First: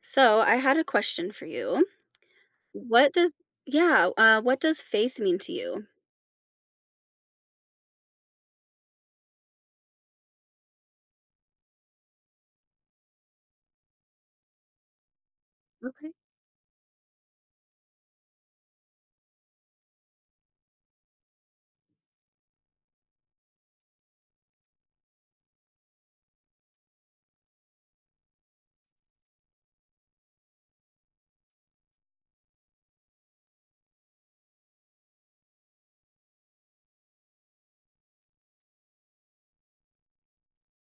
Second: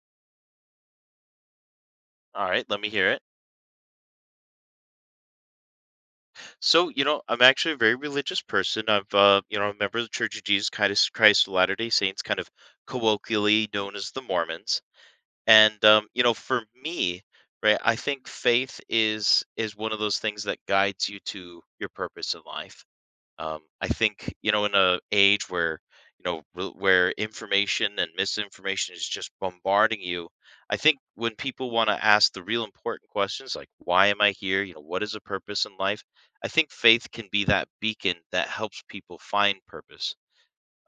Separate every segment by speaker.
Speaker 1: So I had a question for you.
Speaker 2: All right, let me hear
Speaker 1: What
Speaker 2: it.
Speaker 1: does yeah, what does faith mean to you?
Speaker 2: So, you know, I'm actually a very religious person. You know, I'm a member of the Church of Jesus Christ of Latter-day Saints, kind of colloquially known as the Mormons.
Speaker 1: Okay.
Speaker 2: You know, for me, right, I think faith is one of those things that guides you to your purpose in life. I think, you know, in a age where where information and misinformation is just bombarding you, I think when people want to ask the real important questions like why am I here, you know, what is a purpose in life, I think faith can be that beacon that helps people find purpose.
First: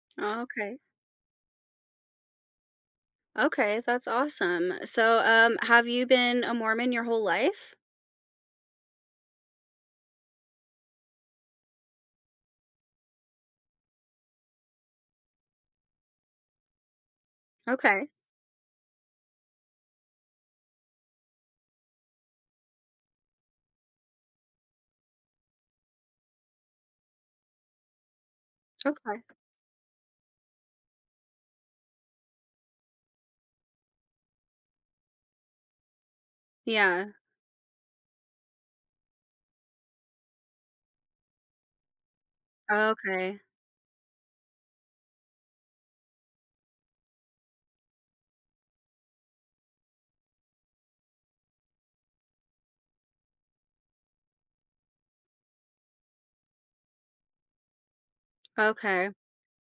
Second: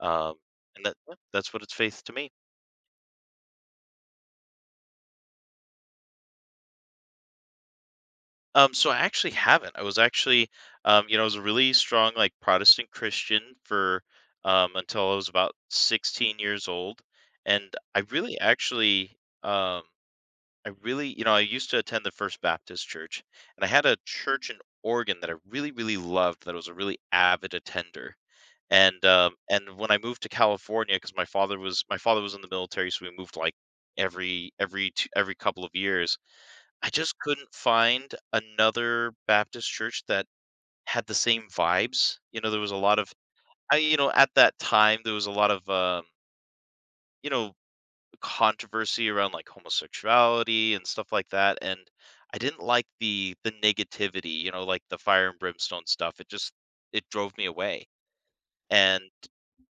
Speaker 2: Um,
Speaker 1: Oh, okay.
Speaker 2: and that yeah, that's what it's faith to me.
Speaker 1: Okay, that's awesome. So have you been a Mormon your whole life?
Speaker 2: So I actually haven't. I was actually, you know, I was a really strong like Protestant Christian for until I was about 16 years old, and I
Speaker 1: Okay.
Speaker 2: really actually, um, I really, you know, I used to attend the First Baptist Church, and I had a church in Oregon that I really, really loved. That I was a really avid attender. And
Speaker 1: Okay.
Speaker 2: um, and when I moved to California, because my father was in the military, so we moved like every couple of years I
Speaker 1: Yeah.
Speaker 2: just couldn't find another Baptist church that had the same vibes. You know, there was a lot of
Speaker 1: Okay.
Speaker 2: at that time, there was a lot of, you know, controversy around, like, homosexuality and stuff like that, and I didn't like the negativity, you know, like, the fire and brimstone stuff. It drove me away, and,
Speaker 1: Okay.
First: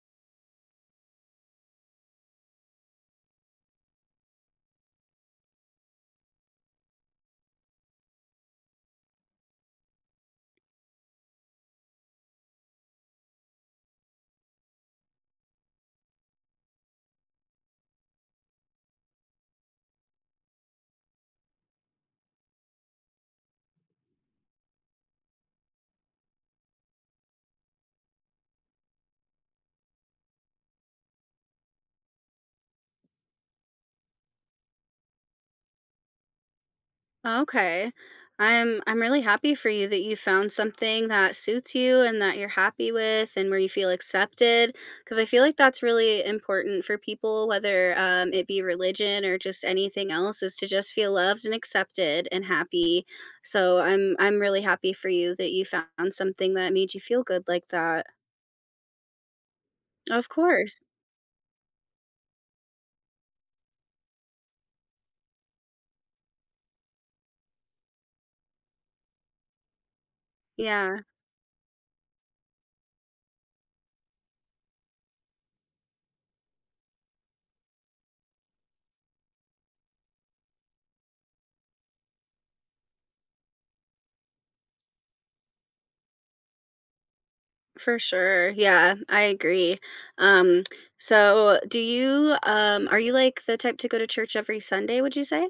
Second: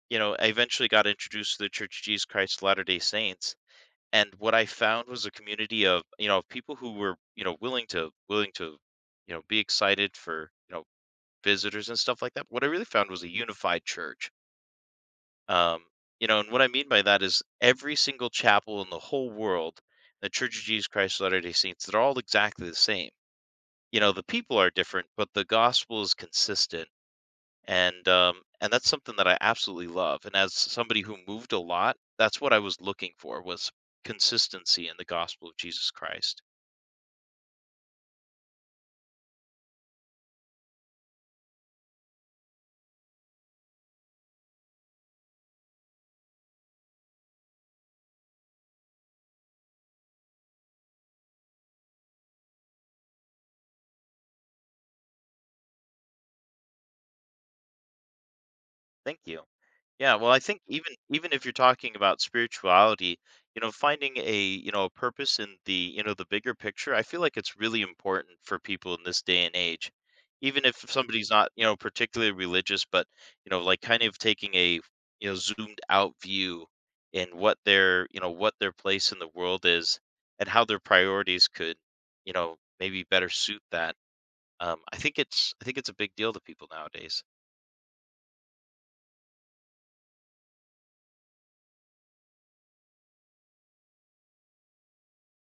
Speaker 2: you know, I eventually got introduced to the Church of Jesus Christ of Latter-day Saints, and what I found was a community of, you know, of people who were, you know, willing to you know be excited for, you know, visitors and stuff like that. What I really found was a unified church. Um, you know, and what I mean by that is every single chapel in the whole world, the Church of Jesus Christ of Latter Day Saints, they're all exactly the same. You know, the people are different, but the gospel is consistent and that's something that I absolutely love. And as somebody who moved a lot, that's what I was looking for was consistency in the gospel of Jesus Christ.
Speaker 1: Okay. I'm really happy for you that you found something that suits you and that you're happy with and where you feel accepted, because I feel like that's really important for people, whether it be religion or just anything else, is to just feel loved and accepted and happy. So I'm really happy for you that you found something that made you feel good like that.
Speaker 2: Thank you. Yeah,
Speaker 1: Of
Speaker 2: well, I think
Speaker 1: course.
Speaker 2: even if you're talking about spirituality, you know, finding a, you know, a purpose in the, you know, the bigger picture, I feel like it's really important for people in this day and age. Even if
Speaker 1: Yeah.
Speaker 2: somebody's not, you know, particularly religious, but, you know, like kind of taking a, you know, zoomed out view in what their, you know, what their place in the world is and how their priorities could, you know, maybe better suit that. I think it's a big deal to people nowadays.
Speaker 1: For sure. Yeah, I agree. Um, so do you are you like the type to go to church every Sunday, would you say?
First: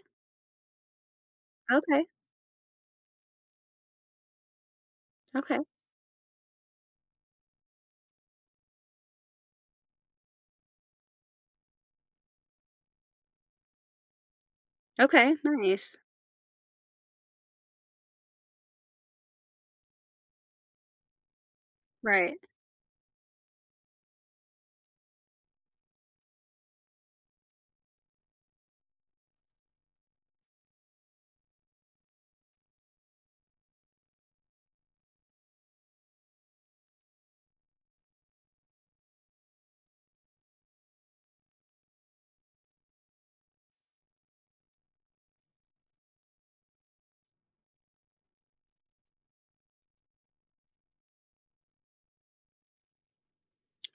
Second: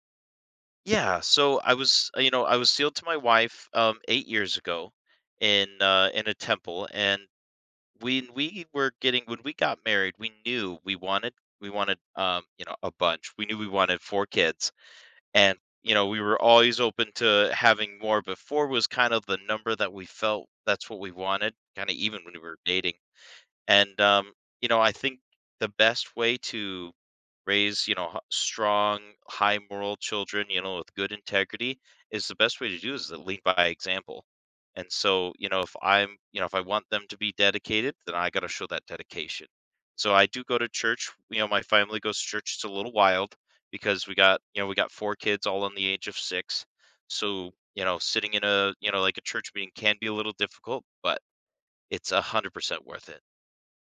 Speaker 2: Yeah, so I
Speaker 1: Okay.
Speaker 2: was, uh, you know, I was sealed to my wife 8 years ago
Speaker 1: Okay.
Speaker 2: in a temple, and when we got married, we knew we wanted you know a bunch. We knew we wanted four kids,
Speaker 1: Okay,
Speaker 2: and you
Speaker 1: nice.
Speaker 2: know we were always open to having more. But four was kind of the number that we felt that's what we wanted, kind of even when
Speaker 1: Right.
Speaker 2: we were dating. And you know, I think the best way to raise, you know, strong, high moral children, you know, with good integrity is the best way to do is to lead by example. And so, you know, if I'm, you know, if I want them to be dedicated, then I got to show that dedication. So I do go to church. You know, my family goes to church. It's a little wild because we got, you know, we got four kids all in the age of six. So, you know, sitting in a, you know, like a church meeting can be a little difficult, but it's 100% worth it.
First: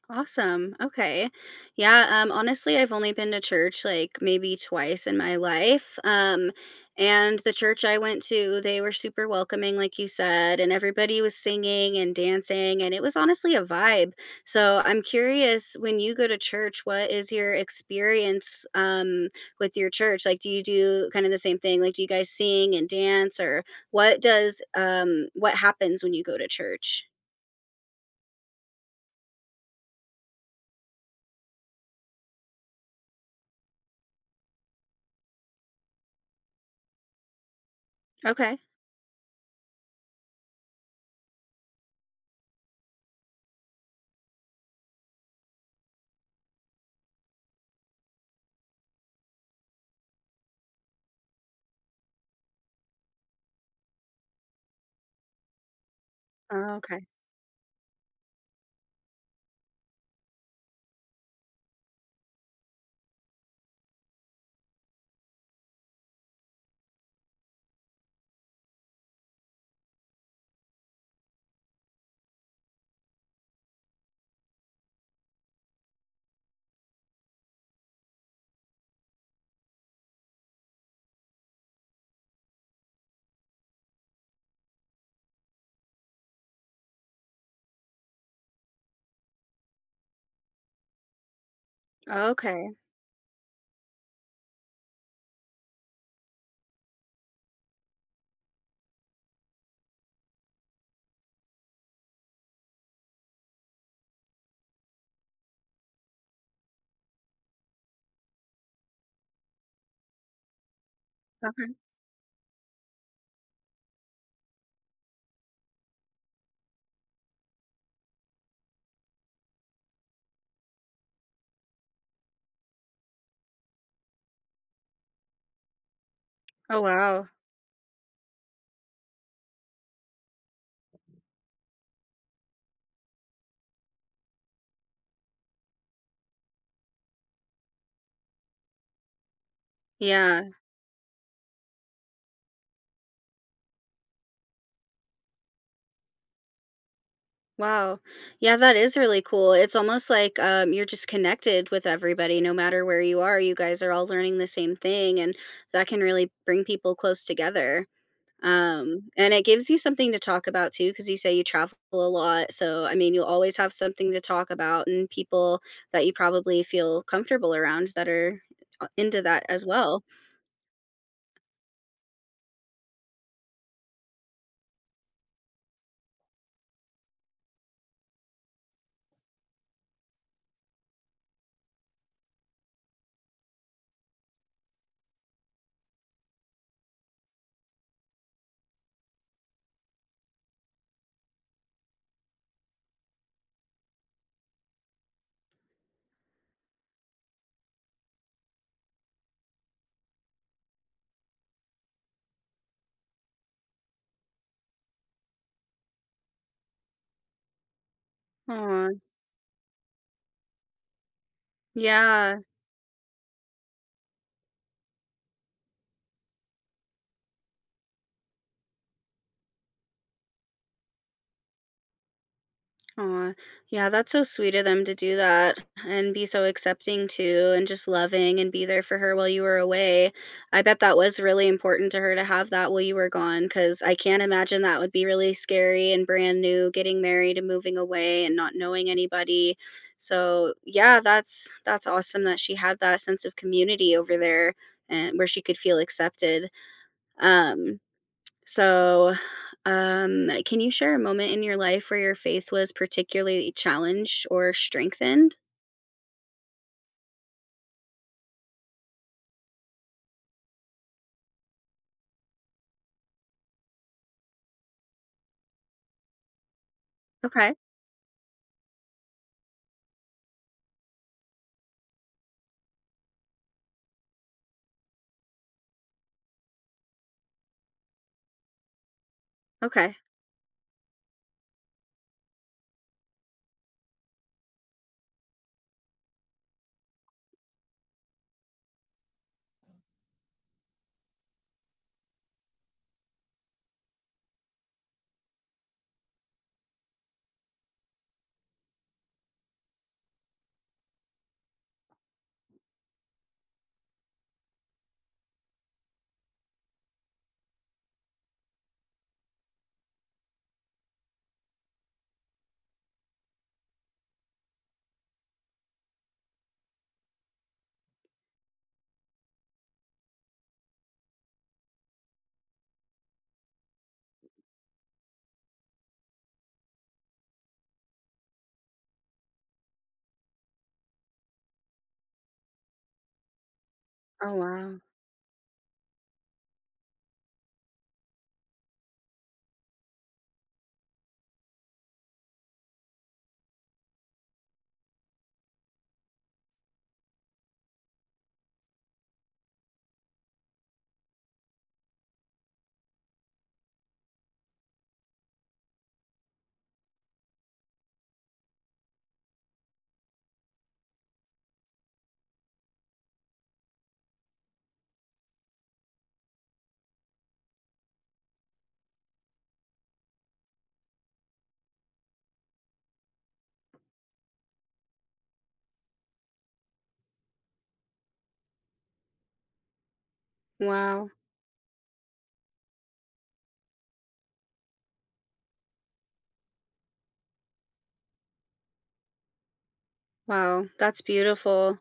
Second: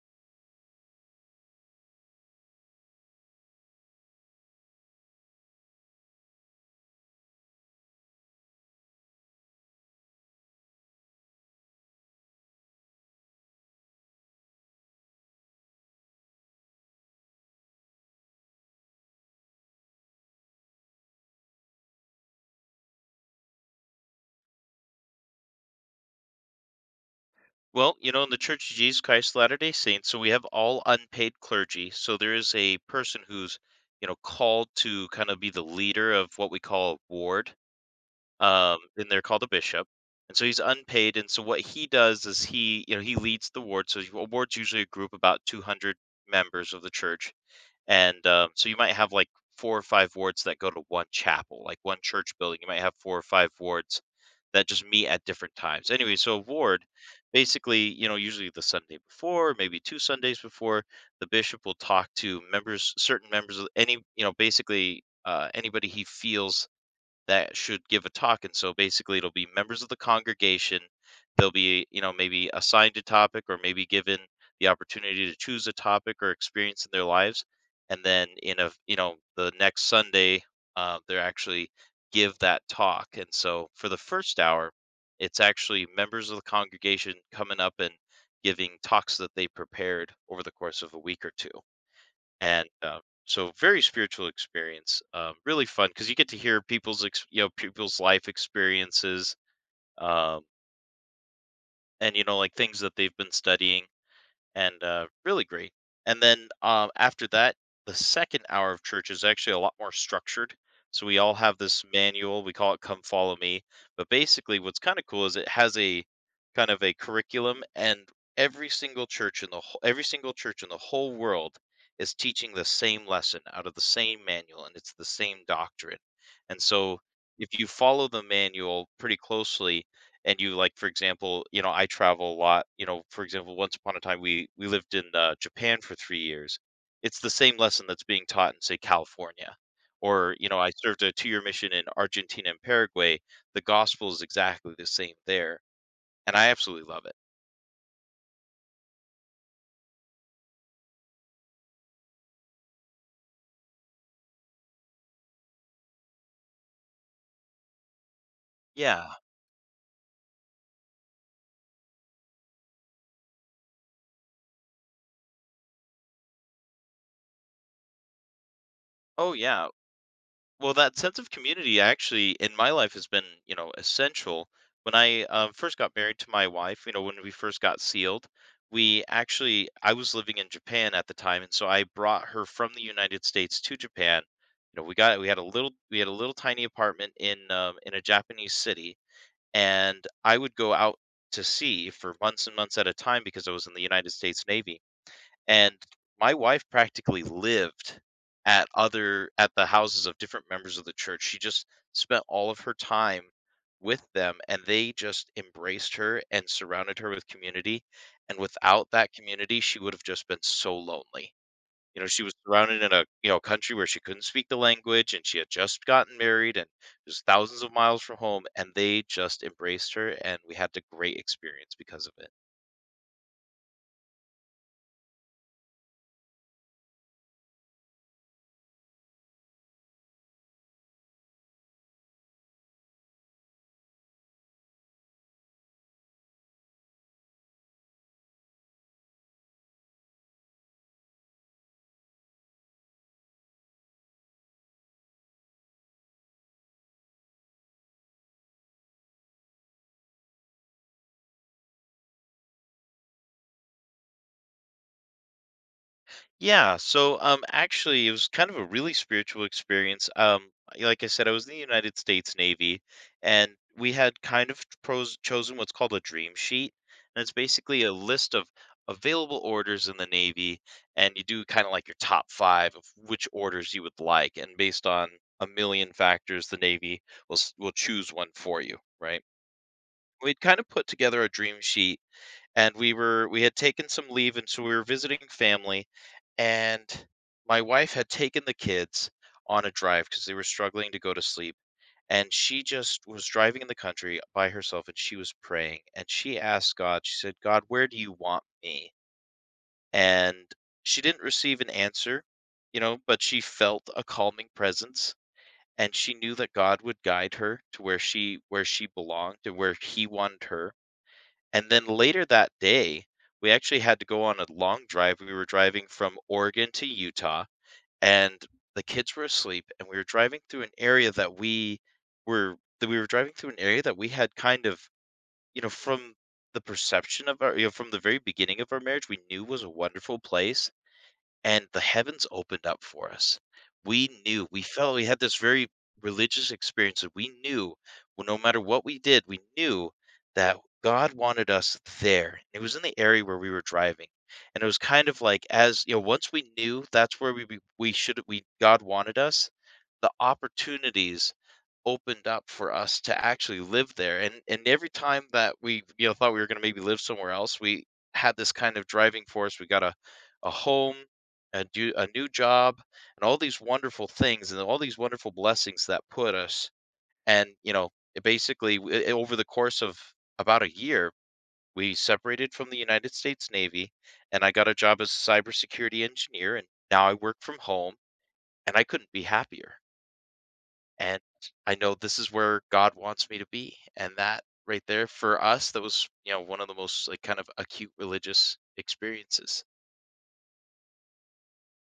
Speaker 1: Awesome. Okay. Yeah, honestly, I've only been to church like maybe twice in my life. And the church I went to, they were super welcoming like you said, and everybody was singing and dancing and it was honestly a vibe. So I'm curious, when you go to church, what is your experience with your church? Like, do you do kind of the same thing? Like, do you guys sing and dance, or what does what happens when you go to church?
Speaker 2: Well, you know, in the Church of Jesus Christ of Latter-day Saints, so we have all unpaid clergy. So there is a person who's, you know, called to kind of be the leader of what we call a ward,
Speaker 1: Okay.
Speaker 2: and they're called a bishop. And so he's unpaid, and so what he does is he, you know, he leads the ward. So a ward's usually a group about 200 members of the church, and so you might have like four or five wards that go to one chapel, like one church building you might have four or five wards that just meet at different times, anyway so a ward
Speaker 1: Okay.
Speaker 2: basically you know usually the Sunday before, maybe two Sundays before, the bishop will talk to members, certain members of any, you know, basically anybody he feels that should give a talk. And so basically, it'll be members of the congregation. They'll be, you know, maybe assigned a topic or maybe given the opportunity to choose a topic or experience in their lives. And then in a, you know, the next Sunday, they're actually give that talk. And so for the first hour, it's actually members of the congregation coming up and giving talks that they prepared over the course of a week or two and
Speaker 1: Okay.
Speaker 2: so very spiritual experience, really fun because you get to hear you know people's life experiences, um, and you know like things that they've been studying, and really great. And then after that, the second hour of church is actually a lot more structured. So we all have
Speaker 1: Okay.
Speaker 2: this manual. We call it "Come Follow Me." But basically, what's kind of cool is it has a kind of a curriculum, and every single church in the whole world is teaching the same lesson out of the same manual, and it's the same doctrine. And
Speaker 1: Oh,
Speaker 2: so,
Speaker 1: wow.
Speaker 2: if you follow the manual pretty closely, and you like, for example, you know, I travel a lot, you know, for example, once upon a time, we lived in Japan for 3 years, it's the same lesson that's being taught in say California, or,
Speaker 1: Yeah.
Speaker 2: you know, I served a two-year mission in Argentina and Paraguay. The gospel is exactly the same there, and I absolutely love it.
Speaker 1: Wow. Yeah, that is really cool. It's almost like you're just connected with everybody, no matter where you are. You guys are all learning the same thing, and that can really bring people close together.
Speaker 2: Yeah.
Speaker 1: And it gives you something to talk about too, because you say you travel a lot. So, I mean, you'll always have something to talk about, and people that you probably feel comfortable around that are into
Speaker 2: Oh
Speaker 1: that as
Speaker 2: yeah.
Speaker 1: well.
Speaker 2: Well, that sense of community actually in my life has been, you know, essential. When I first got married to my wife, you know, when we first got sealed, we actually, I was living in Japan at the time, and so I brought her from the United States to Japan. You know, we had a little tiny apartment in a Japanese city, and I would go out to sea for months and months at a time because I was in the United States Navy, and my wife practically lived at the houses of different members of the church. She just spent all of her time with them, and they just embraced her and surrounded her with community. And
Speaker 1: Oh
Speaker 2: without that community, she would have just been so lonely. You know, she was
Speaker 1: yeah.
Speaker 2: surrounded in a, you know, country where she couldn't speak the language, and she had just gotten married and was thousands of miles from home, and they just embraced her and we had a great experience because of it.
Speaker 1: Aw, yeah, that's so sweet of them to do that and be so accepting too, and just loving and be there for her while you were away. I bet that was really important to her to have that while you were gone, because I can't imagine that would be really scary and brand new, getting married and moving away and not knowing anybody. So yeah, that's awesome that she had that sense of community over there and where she could feel accepted. Um so, can you share a moment in your life where your faith was particularly challenged or strengthened?
Speaker 2: Yeah, so actually it was kind of a really spiritual experience. Like I said, I was in the United States Navy, and we had kind of pros chosen what's called a dream sheet. And it's
Speaker 1: Okay.
Speaker 2: basically a list of available orders in the Navy, and you do kind of like your top 5 of which orders you would like, and based on a million factors the Navy will choose one for you, right?
Speaker 1: Okay.
Speaker 2: We'd kind of put together a dream sheet, and we were we had taken some leave, and so we were visiting family, and my wife had taken the kids on a drive because they were struggling to go to sleep. And she just was driving in the country by herself, and she was praying, and she asked God. She said, God, where do you want me? And she didn't receive an answer, you know, but she felt a calming presence, and she knew that God would guide her to where she, where she belonged and where he wanted her. And then later that day, we actually had to go on a long drive. We were driving from Oregon to Utah, and the kids were asleep, and we were driving through an area that we were driving through an area that we had kind of, you know, from the perception of our, you know, from the very beginning of our marriage, we knew was a wonderful place, and the heavens opened up for us. We
Speaker 1: Oh,
Speaker 2: knew, we
Speaker 1: wow.
Speaker 2: felt we had this very religious experience that we knew, well, no matter what we did, we knew that God wanted us there. It was in the area where we were driving. And it was kind of like, as you know, once we knew that's where we should we God wanted us, the opportunities opened up for us to actually live there. And every time that we, you know, thought we were going to maybe live somewhere else, we had this kind of driving force. We got a home, a new job, and all these wonderful things and all these wonderful blessings that put us. And you know, it basically over the course of about a year, we separated from the United States Navy, and I got a job as a cybersecurity engineer, and now I work from home, and I couldn't be happier,
Speaker 1: Wow.
Speaker 2: and I know this is where God wants me to be. And that right there for us, that was, you know, one of the most like kind of acute religious experiences.
Speaker 1: Wow. That's beautiful.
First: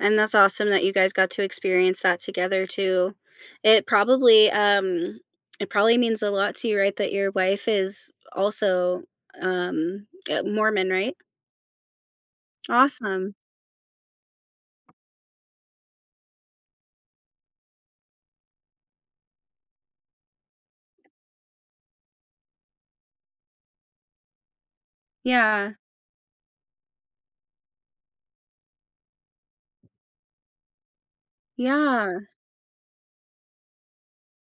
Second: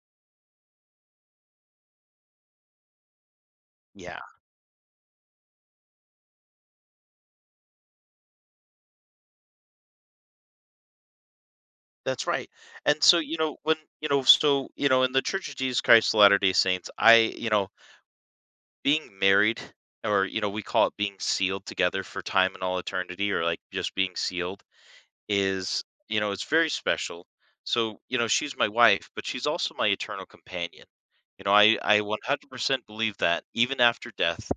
Speaker 1: And that's awesome that you guys got to experience that together too. It
Speaker 2: Yeah,
Speaker 1: probably um it probably means a lot to you, right? That your wife is also Mormon, right?
Speaker 2: that's right. And so,
Speaker 1: Awesome.
Speaker 2: you know, when, you know, so, you know, in the Church of Jesus Christ of Latter-day Saints, I, you know, being married or, you know, we call it being sealed together for time and all eternity, or like just being sealed,
Speaker 1: Yeah.
Speaker 2: is, you know, it's very special. So you know, she's my wife, but she's also my eternal companion. I
Speaker 1: Yeah.
Speaker 2: 100% believe that even after death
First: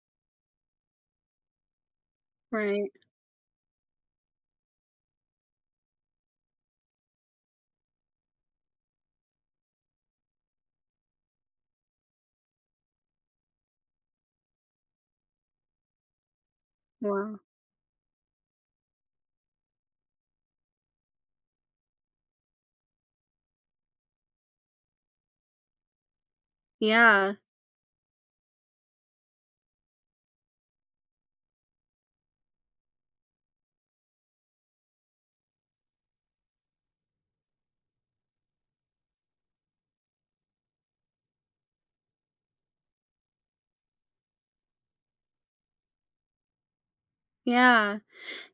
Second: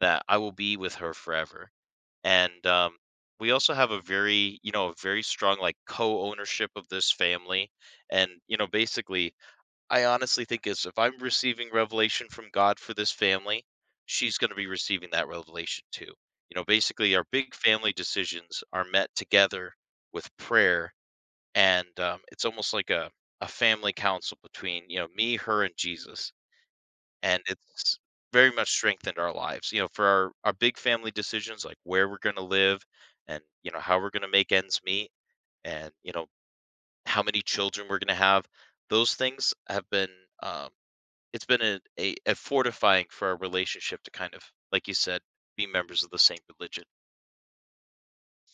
Speaker 2: that I will be with her forever. and
Speaker 1: Right.
Speaker 2: um we also have a very, you know, a very strong like co-ownership of this family. And you know, basically, I honestly think is if I'm receiving revelation from God for this family, she's going to be receiving that revelation too. You know, basically, our
Speaker 1: Wow.
Speaker 2: big family decisions are met together with prayer, and it's almost like a family council between, you know, me, her, and Jesus.
Speaker 1: Yeah.
Speaker 2: And it's very much strengthened our lives. You know, for our big family decisions, like where we're going to live and, you know, how we're going to make ends meet and, you know, how many children we're going to have, those things have been. Um, it's been a fortifying for our relationship to kind of, like you said, be members of the same religion.
Speaker 1: Yeah.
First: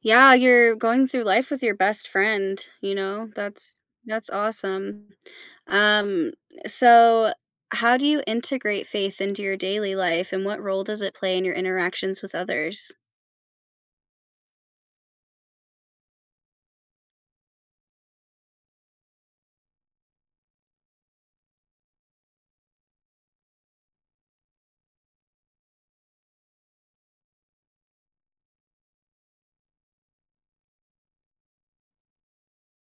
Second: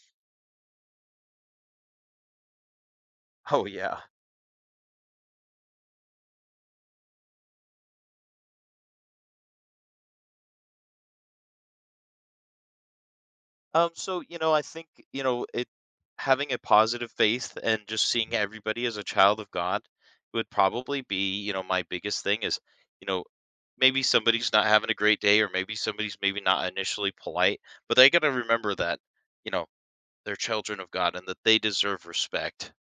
Speaker 1: Yeah, you're going through life with your best friend, you know?
Speaker 2: Oh yeah.
Speaker 1: That's awesome. Um, so how do you integrate faith into your daily life, and what role does it play in your interactions with others?
Speaker 2: So you know, I think you know it. Having a positive faith and just seeing everybody as a child of God would probably be, you know, my biggest thing is, you know, maybe somebody's not having a great day, or maybe somebody's maybe not initially polite, but they got to remember that, you know, they're children of God and that they deserve respect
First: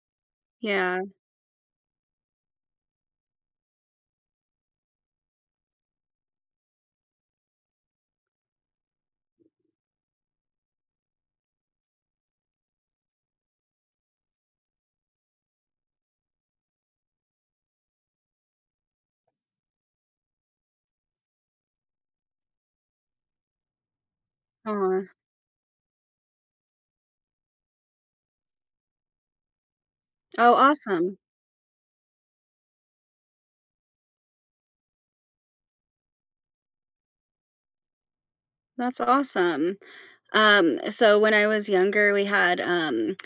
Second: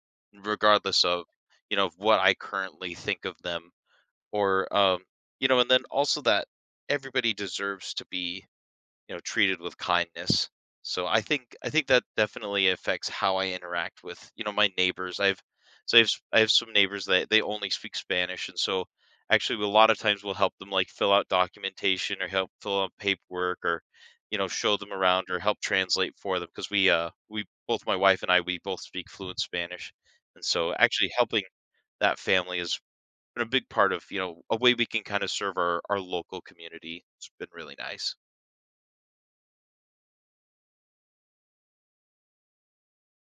Speaker 1: Yeah.
Speaker 2: regardless of, you know, what I currently think of them or you know, and then also that everybody deserves to be, you know, treated with kindness. So I think that definitely affects how I interact with, you know, my neighbors. I've, so I have I have some neighbors that they only speak Spanish, and so actually a lot of times we'll help them like fill out documentation or help fill out paperwork or, you know, show them
Speaker 1: Aw.
Speaker 2: around or help translate for them, because we both, my wife and I, we both speak fluent Spanish, and
Speaker 1: Oh,
Speaker 2: so actually
Speaker 1: awesome.
Speaker 2: helping that family is been a big part of, you know, a way we can kind of serve our local community. It's been really nice.
Speaker 1: That's awesome. So when I was younger, we had um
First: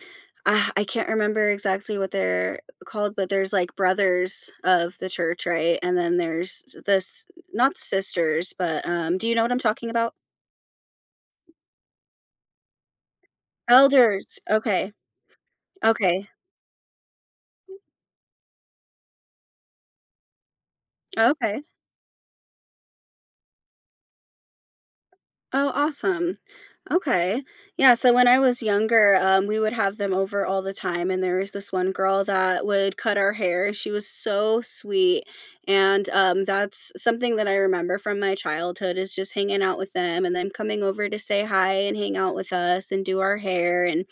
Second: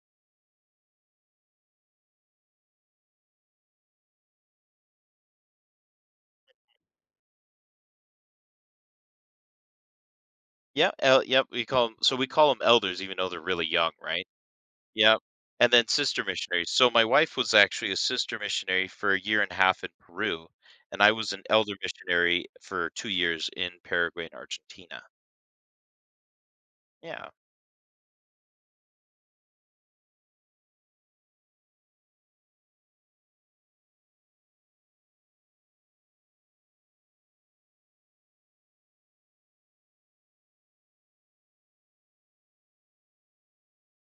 Speaker 1: I, I can't remember exactly what they're called, but there's like brothers of the church, right? And then there's this, not sisters, but do you know what I'm talking about?
Speaker 2: Yeah, yep. So we call them elders, even though they're really young, right?
Speaker 1: Elders, okay,
Speaker 2: Yep. And then sister
Speaker 1: okay,
Speaker 2: missionaries. So my wife was actually a sister missionary for a year and a half in Peru, and I was an
Speaker 1: okay.
Speaker 2: elder missionary for 2 years in Paraguay and Argentina.
Speaker 1: Oh, awesome.
Speaker 2: Yeah,
Speaker 1: Okay. Yeah. So when I was younger, we would have them over all the time. And there was this one girl that would cut our hair, and she was so sweet. And that's something that I remember from my childhood is just hanging out with them and them coming over to say hi and hang out with us and do our hair. And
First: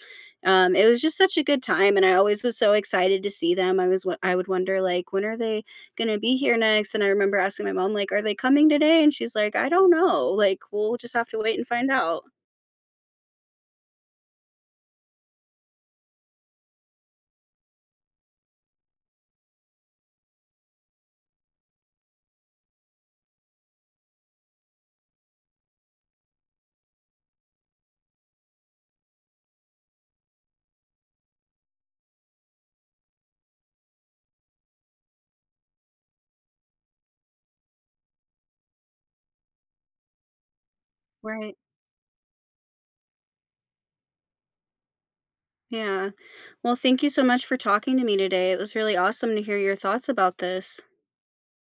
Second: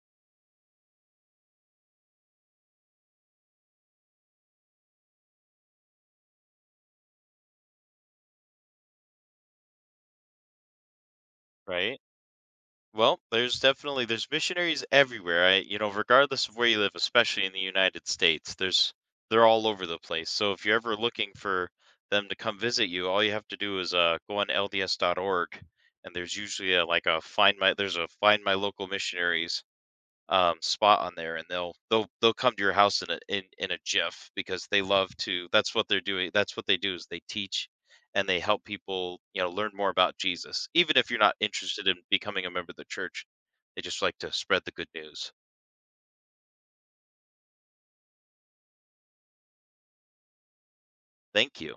Speaker 1: it was just such a good time. And I always was so excited to see them. I would wonder, like, when are they going to be here next? And I remember asking my mom, like, are they coming today? And she's like, I don't know. Like, we'll just have to wait and find
Speaker 2: right.
Speaker 1: out.
Speaker 2: Well, there's definitely there's missionaries everywhere. I, you know, regardless of where you live, especially in the United States, there's, they're all over the place. So if you're ever looking for them to come visit you, all you have to do is go on lds.org and there's usually a, like a find my, there's a find my local missionaries spot on there, and they'll come to your house in a in in a jiff because they love to. That's what they're doing. That's what they do is they teach and they help people, you know, learn more about Jesus. Even if you're not
Speaker 1: Right.
Speaker 2: interested in becoming a member of the church, they just like to spread the good news.
Speaker 1: Yeah. Well, thank you so much for talking to me today. It was really awesome to hear your thoughts about this.
Speaker 2: Thank you.